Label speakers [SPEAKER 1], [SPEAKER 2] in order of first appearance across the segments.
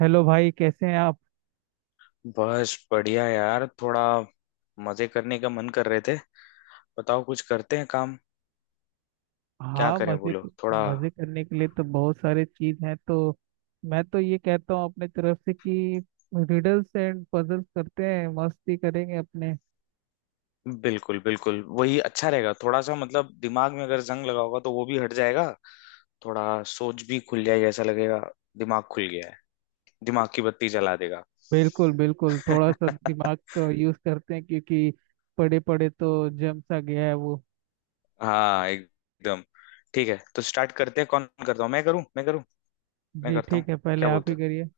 [SPEAKER 1] Hello भाई, कैसे हैं आप।
[SPEAKER 2] बस बढ़िया यार। थोड़ा मजे करने का मन कर रहे थे। बताओ, कुछ करते हैं काम। क्या
[SPEAKER 1] हाँ
[SPEAKER 2] करें,
[SPEAKER 1] मजे।
[SPEAKER 2] बोलो। थोड़ा
[SPEAKER 1] मजे करने के लिए तो बहुत सारे चीज हैं तो मैं तो ये कहता हूँ अपने तरफ से कि रिडल्स एंड पजल्स करते हैं, मस्ती करेंगे अपने।
[SPEAKER 2] बिल्कुल बिल्कुल, वही अच्छा रहेगा। थोड़ा सा मतलब, दिमाग में अगर जंग लगा होगा तो वो भी हट जाएगा। थोड़ा सोच भी खुल जाएगी, ऐसा लगेगा। दिमाग खुल गया है। दिमाग की बत्ती जला देगा।
[SPEAKER 1] बिल्कुल बिल्कुल, थोड़ा सा दिमाग का यूज करते हैं क्योंकि पड़े पड़े तो जम सा गया है वो।
[SPEAKER 2] हाँ, एकदम। ठीक है, तो स्टार्ट करते हैं। कौन करता हूँ, मैं करूँ मैं करूँ? मैं
[SPEAKER 1] जी
[SPEAKER 2] करता हूँ।
[SPEAKER 1] ठीक है, पहले
[SPEAKER 2] क्या
[SPEAKER 1] आप
[SPEAKER 2] बोलते
[SPEAKER 1] ही
[SPEAKER 2] हो?
[SPEAKER 1] करिए।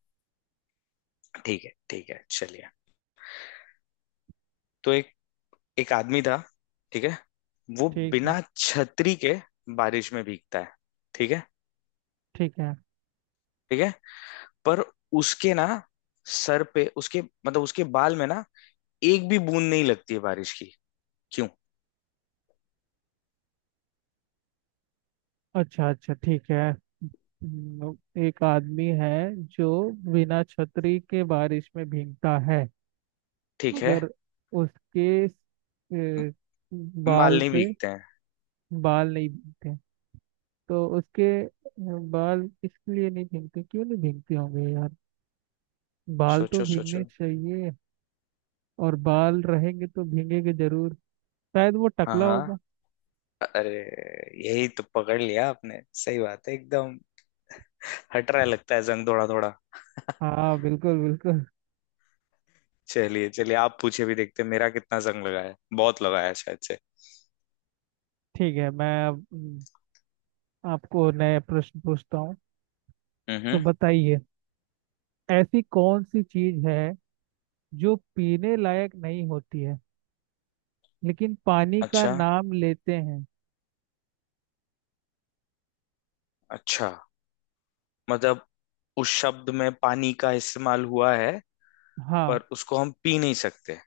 [SPEAKER 2] ठीक है ठीक है, चलिए। तो एक एक आदमी था, ठीक है? वो
[SPEAKER 1] ठीक है
[SPEAKER 2] बिना छतरी के बारिश में भीगता है। ठीक है?
[SPEAKER 1] ठीक है।
[SPEAKER 2] ठीक है। पर उसके ना, सर पे, उसके मतलब उसके बाल में ना, एक भी बूंद नहीं लगती है बारिश की। क्यों?
[SPEAKER 1] अच्छा अच्छा ठीक है। हम्म, एक आदमी है जो बिना छतरी के बारिश में भीगता है।
[SPEAKER 2] ठीक है।
[SPEAKER 1] अगर उसके अ,
[SPEAKER 2] म- बाल
[SPEAKER 1] बाल
[SPEAKER 2] नहीं
[SPEAKER 1] पे
[SPEAKER 2] भीगते हैं।
[SPEAKER 1] बाल नहीं भीगते, तो उसके बाल इसलिए नहीं भीगते, क्यों नहीं भीगते होंगे यार। बाल तो
[SPEAKER 2] सोचो
[SPEAKER 1] भीगने
[SPEAKER 2] सोचो।
[SPEAKER 1] चाहिए, और बाल रहेंगे तो भीगेंगे जरूर। शायद वो
[SPEAKER 2] हाँ
[SPEAKER 1] टकला होगा।
[SPEAKER 2] हाँ। अरे यही तो पकड़ लिया आपने, सही बात है एकदम। हट रहा है लगता है जंग थोड़ा थोड़ा।
[SPEAKER 1] हाँ बिल्कुल बिल्कुल।
[SPEAKER 2] चलिए चलिए, आप पूछे भी, देखते हैं मेरा कितना जंग लगा है। बहुत लगा है शायद से।
[SPEAKER 1] ठीक है, मैं अब आपको नए प्रश्न पूछता हूँ।
[SPEAKER 2] हम्म
[SPEAKER 1] तो
[SPEAKER 2] हम्म।
[SPEAKER 1] बताइए, ऐसी कौन सी चीज है जो पीने लायक नहीं होती है लेकिन पानी का
[SPEAKER 2] अच्छा
[SPEAKER 1] नाम लेते हैं।
[SPEAKER 2] अच्छा। मतलब उस शब्द में पानी का इस्तेमाल हुआ है।
[SPEAKER 1] हाँ।
[SPEAKER 2] पर उसको हम पी नहीं सकते।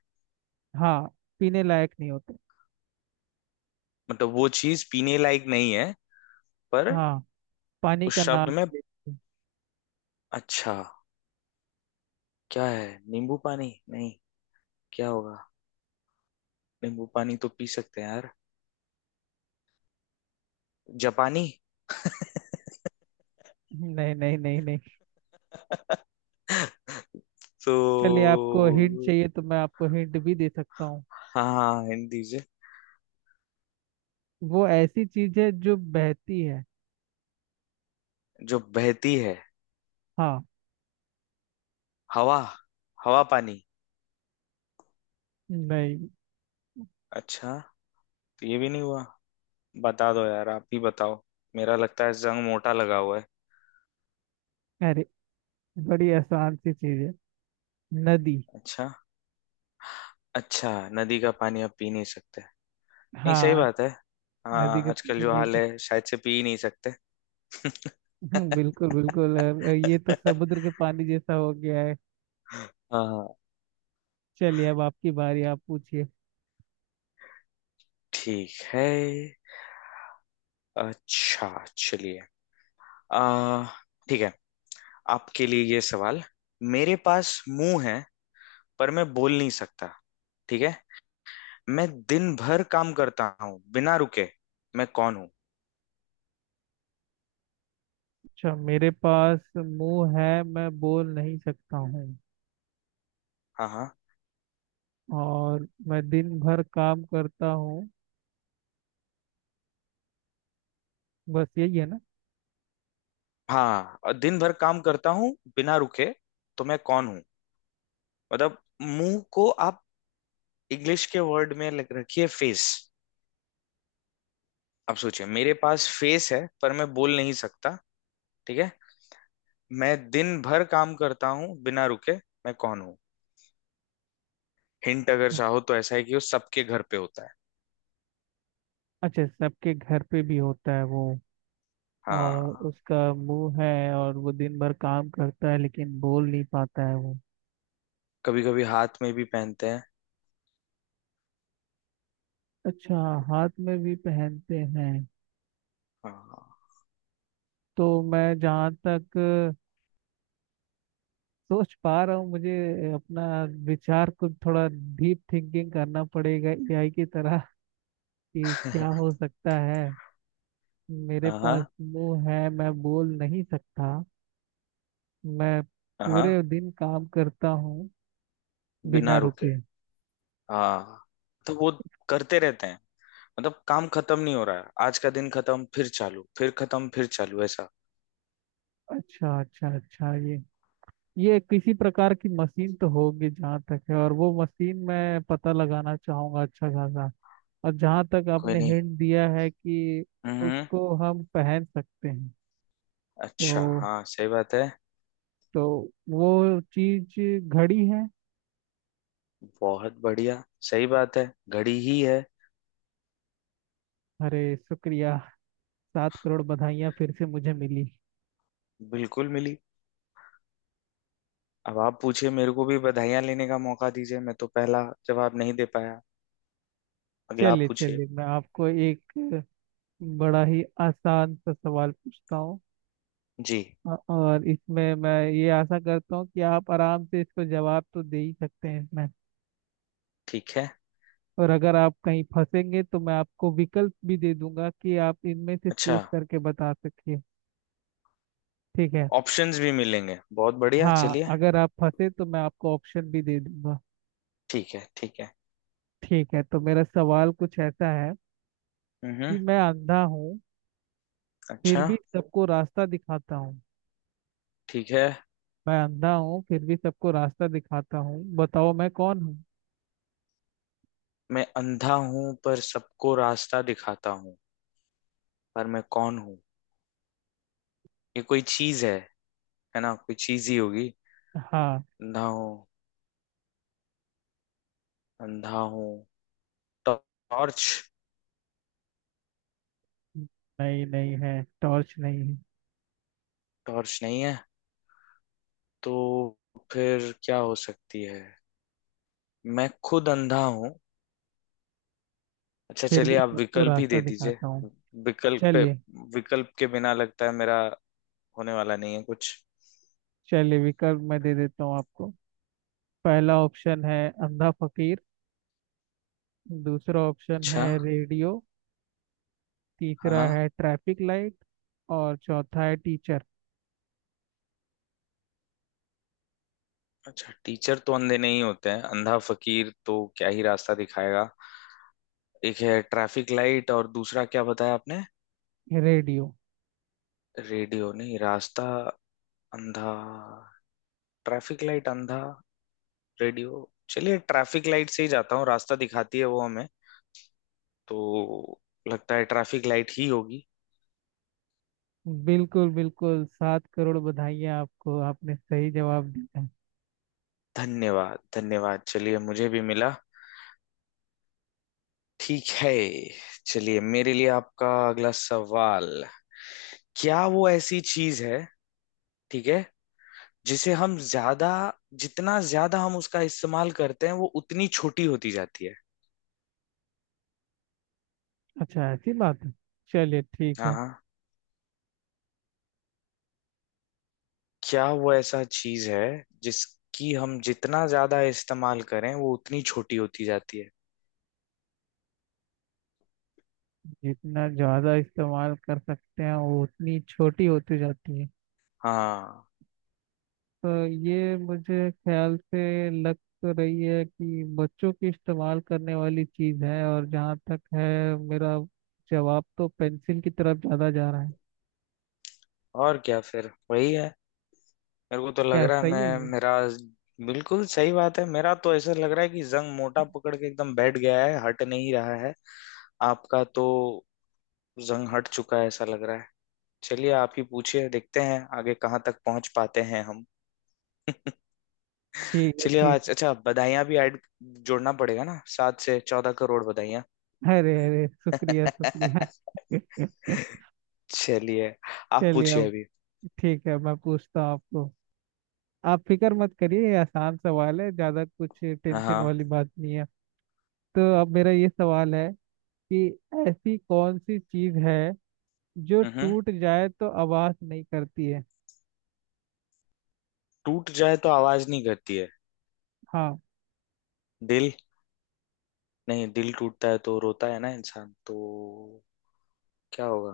[SPEAKER 1] हाँ, पीने लायक नहीं होते।
[SPEAKER 2] मतलब वो चीज पीने लायक नहीं है, पर
[SPEAKER 1] हाँ, पानी का
[SPEAKER 2] उस शब्द
[SPEAKER 1] नाम
[SPEAKER 2] में।
[SPEAKER 1] लेते हैं।
[SPEAKER 2] अच्छा। क्या है? नींबू पानी? नहीं, क्या होगा? नींबू पानी तो पी सकते हैं यार। जापानी?
[SPEAKER 1] नहीं नहीं नहीं नहीं।
[SPEAKER 2] तो
[SPEAKER 1] चलिए, आपको हिंट चाहिए तो मैं आपको हिंट भी दे सकता हूँ।
[SPEAKER 2] हाँ, हिंदी से।
[SPEAKER 1] वो ऐसी चीज है जो बहती है।
[SPEAKER 2] जो बहती है।
[SPEAKER 1] हाँ।
[SPEAKER 2] हवा? हवा पानी?
[SPEAKER 1] नहीं।
[SPEAKER 2] अच्छा तो ये भी नहीं हुआ। बता दो यार, आप ही बताओ। मेरा लगता है जंग मोटा लगा हुआ है।
[SPEAKER 1] अरे, बड़ी आसान सी चीज है, नदी।
[SPEAKER 2] अच्छा अच्छा, नदी का पानी आप पी नहीं सकते। नहीं सही
[SPEAKER 1] हाँ,
[SPEAKER 2] बात है,
[SPEAKER 1] नदी
[SPEAKER 2] हाँ
[SPEAKER 1] के
[SPEAKER 2] आजकल
[SPEAKER 1] पानी
[SPEAKER 2] जो
[SPEAKER 1] नहीं
[SPEAKER 2] हाल
[SPEAKER 1] पीते।
[SPEAKER 2] है शायद से पी ही नहीं सकते।
[SPEAKER 1] बिल्कुल बिल्कुल। ये तो समुद्र के पानी जैसा हो गया है।
[SPEAKER 2] हाँ।
[SPEAKER 1] चलिए, अब आपकी बारी, आप पूछिए।
[SPEAKER 2] ठीक है। अच्छा, चलिए। आ, ठीक है, आपके लिए ये सवाल। मेरे पास मुंह है पर मैं बोल नहीं सकता, ठीक है? मैं दिन भर काम करता हूँ बिना रुके, मैं कौन हूँ?
[SPEAKER 1] अच्छा, मेरे पास मुंह है मैं बोल नहीं सकता हूँ,
[SPEAKER 2] हाँ हाँ।
[SPEAKER 1] और मैं दिन भर काम करता हूँ, बस यही है ना।
[SPEAKER 2] हाँ, और दिन भर काम करता हूँ बिना रुके, तो मैं कौन हूँ? मतलब मुंह को आप इंग्लिश के वर्ड में लग रखिए फेस। आप सोचिए मेरे पास फेस है पर मैं बोल नहीं सकता, ठीक है? मैं दिन भर काम करता हूँ बिना रुके, मैं कौन हूँ? हिंट अगर चाहो तो ऐसा है कि वो सबके घर पे होता है।
[SPEAKER 1] अच्छा, सबके घर पे भी होता है वो, और
[SPEAKER 2] हाँ।
[SPEAKER 1] उसका मुंह है और वो दिन भर काम करता है लेकिन बोल नहीं पाता है वो।
[SPEAKER 2] कभी कभी हाथ में भी पहनते हैं।
[SPEAKER 1] अच्छा, हाथ में भी पहनते हैं।
[SPEAKER 2] हाँ।
[SPEAKER 1] तो मैं जहाँ तक सोच पा रहा हूँ, मुझे अपना विचार को थोड़ा डीप थिंकिंग करना पड़ेगा एआई की तरह, कि क्या हो सकता है। मेरे पास
[SPEAKER 2] हाँ
[SPEAKER 1] मुंह है मैं बोल नहीं सकता। मैं
[SPEAKER 2] हाँ।
[SPEAKER 1] पूरे दिन काम करता हूँ
[SPEAKER 2] बिना
[SPEAKER 1] बिना रुके।
[SPEAKER 2] रुके। हाँ, तो वो करते रहते हैं, मतलब काम खत्म नहीं हो रहा है, आज का दिन खत्म फिर चालू फिर खत्म फिर चालू, ऐसा।
[SPEAKER 1] अच्छा अच्छा अच्छा, ये किसी प्रकार की मशीन तो होगी जहाँ तक है, और वो मशीन मैं पता लगाना चाहूंगा अच्छा खासा। और जहाँ तक
[SPEAKER 2] कोई
[SPEAKER 1] आपने
[SPEAKER 2] नहीं।
[SPEAKER 1] हिंट दिया है कि
[SPEAKER 2] हम्म।
[SPEAKER 1] उसको हम पहन सकते हैं,
[SPEAKER 2] अच्छा
[SPEAKER 1] तो
[SPEAKER 2] हाँ, सही बात है।
[SPEAKER 1] तो वो चीज घड़ी है।
[SPEAKER 2] बहुत बढ़िया, सही बात है, घड़ी ही है।
[SPEAKER 1] अरे, शुक्रिया। 7 करोड़ बधाइयाँ फिर से मुझे मिली।
[SPEAKER 2] बिल्कुल मिली। अब आप पूछिए, मेरे को भी बधाइयाँ लेने का मौका दीजिए, मैं तो पहला जवाब नहीं दे पाया। अगला आप
[SPEAKER 1] चलिए
[SPEAKER 2] पूछिए।
[SPEAKER 1] चलिए, मैं आपको एक बड़ा ही आसान सा सवाल पूछता हूँ।
[SPEAKER 2] जी।
[SPEAKER 1] और इसमें मैं ये आशा करता हूँ कि आप आराम से इसको जवाब तो दे ही सकते हैं इसमें।
[SPEAKER 2] ठीक है।
[SPEAKER 1] और अगर आप कहीं फंसेंगे तो मैं आपको विकल्प भी दे दूंगा, कि आप इनमें से
[SPEAKER 2] अच्छा।
[SPEAKER 1] चूज करके बता सकिए। ठीक है।
[SPEAKER 2] ऑप्शंस भी मिलेंगे, बहुत बढ़िया,
[SPEAKER 1] हाँ,
[SPEAKER 2] चलिए।
[SPEAKER 1] अगर आप फंसे तो मैं आपको ऑप्शन भी दे दूंगा।
[SPEAKER 2] ठीक है ठीक है।
[SPEAKER 1] ठीक है, तो मेरा सवाल कुछ ऐसा है
[SPEAKER 2] हम्म।
[SPEAKER 1] कि मैं अंधा हूँ फिर
[SPEAKER 2] अच्छा।
[SPEAKER 1] भी सबको रास्ता दिखाता हूँ।
[SPEAKER 2] ठीक है।
[SPEAKER 1] मैं अंधा हूँ फिर भी सबको रास्ता दिखाता हूँ, बताओ मैं कौन हूँ।
[SPEAKER 2] मैं अंधा हूं पर सबको रास्ता दिखाता हूँ, पर मैं कौन हूँ? ये कोई चीज है ना? कोई चीज ही होगी।
[SPEAKER 1] हाँ।
[SPEAKER 2] अंधा हूँ, अंधा हूँ। टॉर्च?
[SPEAKER 1] नहीं, नहीं है, टॉर्च नहीं है।
[SPEAKER 2] टॉर्च नहीं है, तो फिर क्या हो सकती है? मैं खुद अंधा हूँ। अच्छा
[SPEAKER 1] फिर
[SPEAKER 2] चलिए,
[SPEAKER 1] भी
[SPEAKER 2] आप
[SPEAKER 1] सबको
[SPEAKER 2] विकल्प ही
[SPEAKER 1] रास्ता
[SPEAKER 2] दे दीजिए।
[SPEAKER 1] दिखाता हूँ।
[SPEAKER 2] विकल्प पे,
[SPEAKER 1] चलिए।
[SPEAKER 2] विकल्प के बिना लगता है मेरा होने वाला नहीं है कुछ।
[SPEAKER 1] चलिए, विकल्प मैं दे देता हूँ आपको। पहला ऑप्शन है अंधा फकीर। दूसरा ऑप्शन है
[SPEAKER 2] अच्छा।
[SPEAKER 1] रेडियो। तीसरा
[SPEAKER 2] हाँ।
[SPEAKER 1] है ट्रैफिक लाइट। और चौथा है टीचर।
[SPEAKER 2] अच्छा, टीचर तो अंधे नहीं होते हैं, अंधा फकीर तो क्या ही रास्ता दिखाएगा। एक है ट्रैफिक लाइट, और दूसरा क्या बताया आपने?
[SPEAKER 1] रेडियो।
[SPEAKER 2] रेडियो? नहीं, रास्ता, अंधा, ट्रैफिक लाइट, अंधा रेडियो। चलिए ट्रैफिक लाइट से ही जाता हूँ, रास्ता दिखाती है वो हमें, तो लगता है ट्रैफिक लाइट ही होगी।
[SPEAKER 1] बिल्कुल बिल्कुल, 7 करोड़ बधाइयाँ आपको, आपने सही जवाब दिया।
[SPEAKER 2] धन्यवाद धन्यवाद, चलिए मुझे भी मिला। ठीक है, चलिए मेरे लिए आपका अगला सवाल। क्या वो ऐसी चीज है, ठीक है, जिसे हम ज्यादा, जितना ज्यादा हम उसका इस्तेमाल करते हैं वो उतनी छोटी होती जाती है?
[SPEAKER 1] अच्छा, ऐसी बात है। चलिए ठीक
[SPEAKER 2] हाँ
[SPEAKER 1] है।
[SPEAKER 2] हाँ। क्या वो ऐसा चीज है जिसकी हम जितना ज्यादा इस्तेमाल करें वो उतनी छोटी होती जाती है?
[SPEAKER 1] जितना ज़्यादा इस्तेमाल कर सकते हैं वो उतनी छोटी होती जाती है।
[SPEAKER 2] हाँ।
[SPEAKER 1] तो ये मुझे ख्याल से लग तो रही है कि बच्चों की इस्तेमाल करने वाली चीज़ है, और जहाँ तक है मेरा जवाब तो पेंसिल की तरफ ज़्यादा जा रहा है।
[SPEAKER 2] और क्या फिर वही है? मेरे को तो लग
[SPEAKER 1] क्या
[SPEAKER 2] रहा है,
[SPEAKER 1] सही है
[SPEAKER 2] मैं,
[SPEAKER 1] ये।
[SPEAKER 2] मेरा। बिल्कुल सही बात है, मेरा तो ऐसा लग रहा है कि जंग मोटा पकड़ के एकदम बैठ गया है, हट नहीं रहा है। आपका तो जंग हट चुका है ऐसा लग रहा है। चलिए आप ही पूछिए, देखते हैं आगे कहाँ तक पहुंच पाते हैं हम।
[SPEAKER 1] ठीक है
[SPEAKER 2] चलिए
[SPEAKER 1] ठीक
[SPEAKER 2] आज अच्छा, बधाइयाँ भी ऐड, जोड़ना पड़ेगा ना, 7 से 14 करोड़ बधाइयाँ।
[SPEAKER 1] है। अरे अरे, शुक्रिया शुक्रिया।
[SPEAKER 2] चलिए आप
[SPEAKER 1] चलिए
[SPEAKER 2] पूछिए
[SPEAKER 1] अब।
[SPEAKER 2] अभी।
[SPEAKER 1] ठीक है, मैं पूछता हूँ आपको। आप फिक्र मत करिए, ये आसान सवाल है, ज़्यादा कुछ
[SPEAKER 2] हाँ
[SPEAKER 1] टेंशन
[SPEAKER 2] हाँ।
[SPEAKER 1] वाली बात नहीं है। तो अब मेरा ये सवाल है कि ऐसी कौन सी चीज़ है जो
[SPEAKER 2] हम्म।
[SPEAKER 1] टूट जाए तो आवाज नहीं करती है।
[SPEAKER 2] टूट जाए तो आवाज नहीं करती है।
[SPEAKER 1] हाँ।
[SPEAKER 2] दिल? नहीं, दिल टूटता है तो रोता है ना इंसान तो। क्या होगा?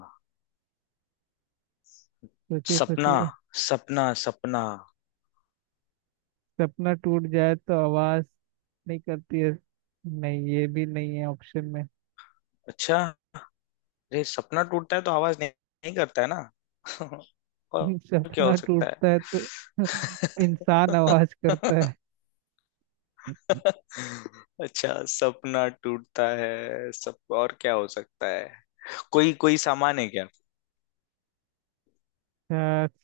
[SPEAKER 1] सोचिए
[SPEAKER 2] सपना
[SPEAKER 1] सोचिए।
[SPEAKER 2] सपना सपना।
[SPEAKER 1] सपना टूट जाए तो आवाज नहीं करती है। नहीं, ये भी नहीं है ऑप्शन में।
[SPEAKER 2] अच्छा, अरे सपना टूटता है तो आवाज नहीं, नहीं करता है ना। और क्या हो
[SPEAKER 1] सपना
[SPEAKER 2] सकता है?
[SPEAKER 1] टूटता है तो इंसान आवाज करता है।
[SPEAKER 2] अच्छा सपना टूटता है सब, और क्या हो सकता है? कोई कोई सामान है क्या?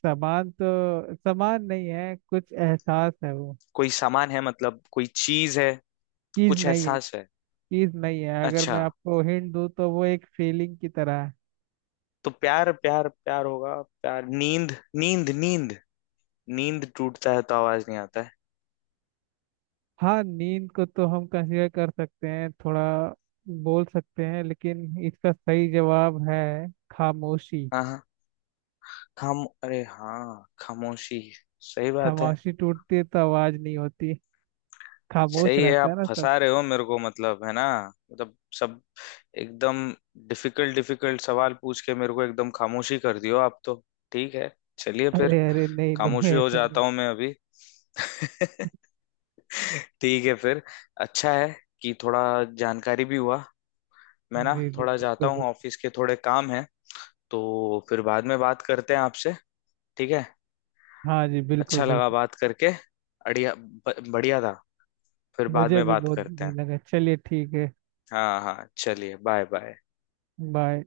[SPEAKER 1] सामान तो सामान नहीं है कुछ, एहसास है वो।
[SPEAKER 2] कोई सामान है मतलब कोई चीज है?
[SPEAKER 1] चीज
[SPEAKER 2] कुछ
[SPEAKER 1] नहीं है।
[SPEAKER 2] एहसास है?
[SPEAKER 1] चीज नहीं है, अगर
[SPEAKER 2] अच्छा।
[SPEAKER 1] मैं आपको हिंट दूँ तो वो एक फीलिंग की तरह है।
[SPEAKER 2] तो प्यार प्यार प्यार होगा, प्यार, नींद नींद नींद, नींद टूटता है तो आवाज नहीं आता है।
[SPEAKER 1] हाँ, नींद को तो हम कंसीडर कर सकते हैं थोड़ा, बोल सकते हैं, लेकिन इसका सही जवाब है खामोशी।
[SPEAKER 2] हाँ हाँ। खाम, अरे हाँ खामोशी, सही बात है।
[SPEAKER 1] खामोशी टूटती है तो आवाज नहीं होती, खामोश
[SPEAKER 2] सही है,
[SPEAKER 1] रहता है
[SPEAKER 2] आप
[SPEAKER 1] ना सब।
[SPEAKER 2] फंसा रहे हो मेरे को मतलब, है ना? मतलब सब एकदम डिफिकल्ट डिफिकल्ट सवाल पूछ के मेरे को एकदम खामोशी कर दियो आप तो। ठीक है, चलिए फिर।
[SPEAKER 1] अरे अरे नहीं नहीं,
[SPEAKER 2] खामोशी हो
[SPEAKER 1] ऐसा नहीं।
[SPEAKER 2] जाता हूँ मैं अभी। ठीक है फिर, अच्छा है कि थोड़ा जानकारी भी हुआ। मैं
[SPEAKER 1] जी
[SPEAKER 2] ना
[SPEAKER 1] जी
[SPEAKER 2] थोड़ा
[SPEAKER 1] बिल्कुल
[SPEAKER 2] जाता हूँ,
[SPEAKER 1] बिल्कुल।
[SPEAKER 2] ऑफिस के थोड़े काम है, तो फिर बाद में बात करते हैं आपसे। ठीक है,
[SPEAKER 1] हाँ जी बिल्कुल
[SPEAKER 2] अच्छा लगा
[SPEAKER 1] बिल्कुल।
[SPEAKER 2] बात करके। अड़िया, बढ़िया था। फिर बाद
[SPEAKER 1] मुझे
[SPEAKER 2] में
[SPEAKER 1] भी
[SPEAKER 2] बात
[SPEAKER 1] बहुत
[SPEAKER 2] करते
[SPEAKER 1] बुरी
[SPEAKER 2] हैं।
[SPEAKER 1] लगा, चलिए ठीक है।
[SPEAKER 2] हाँ हाँ, चलिए, बाय बाय।
[SPEAKER 1] बाय।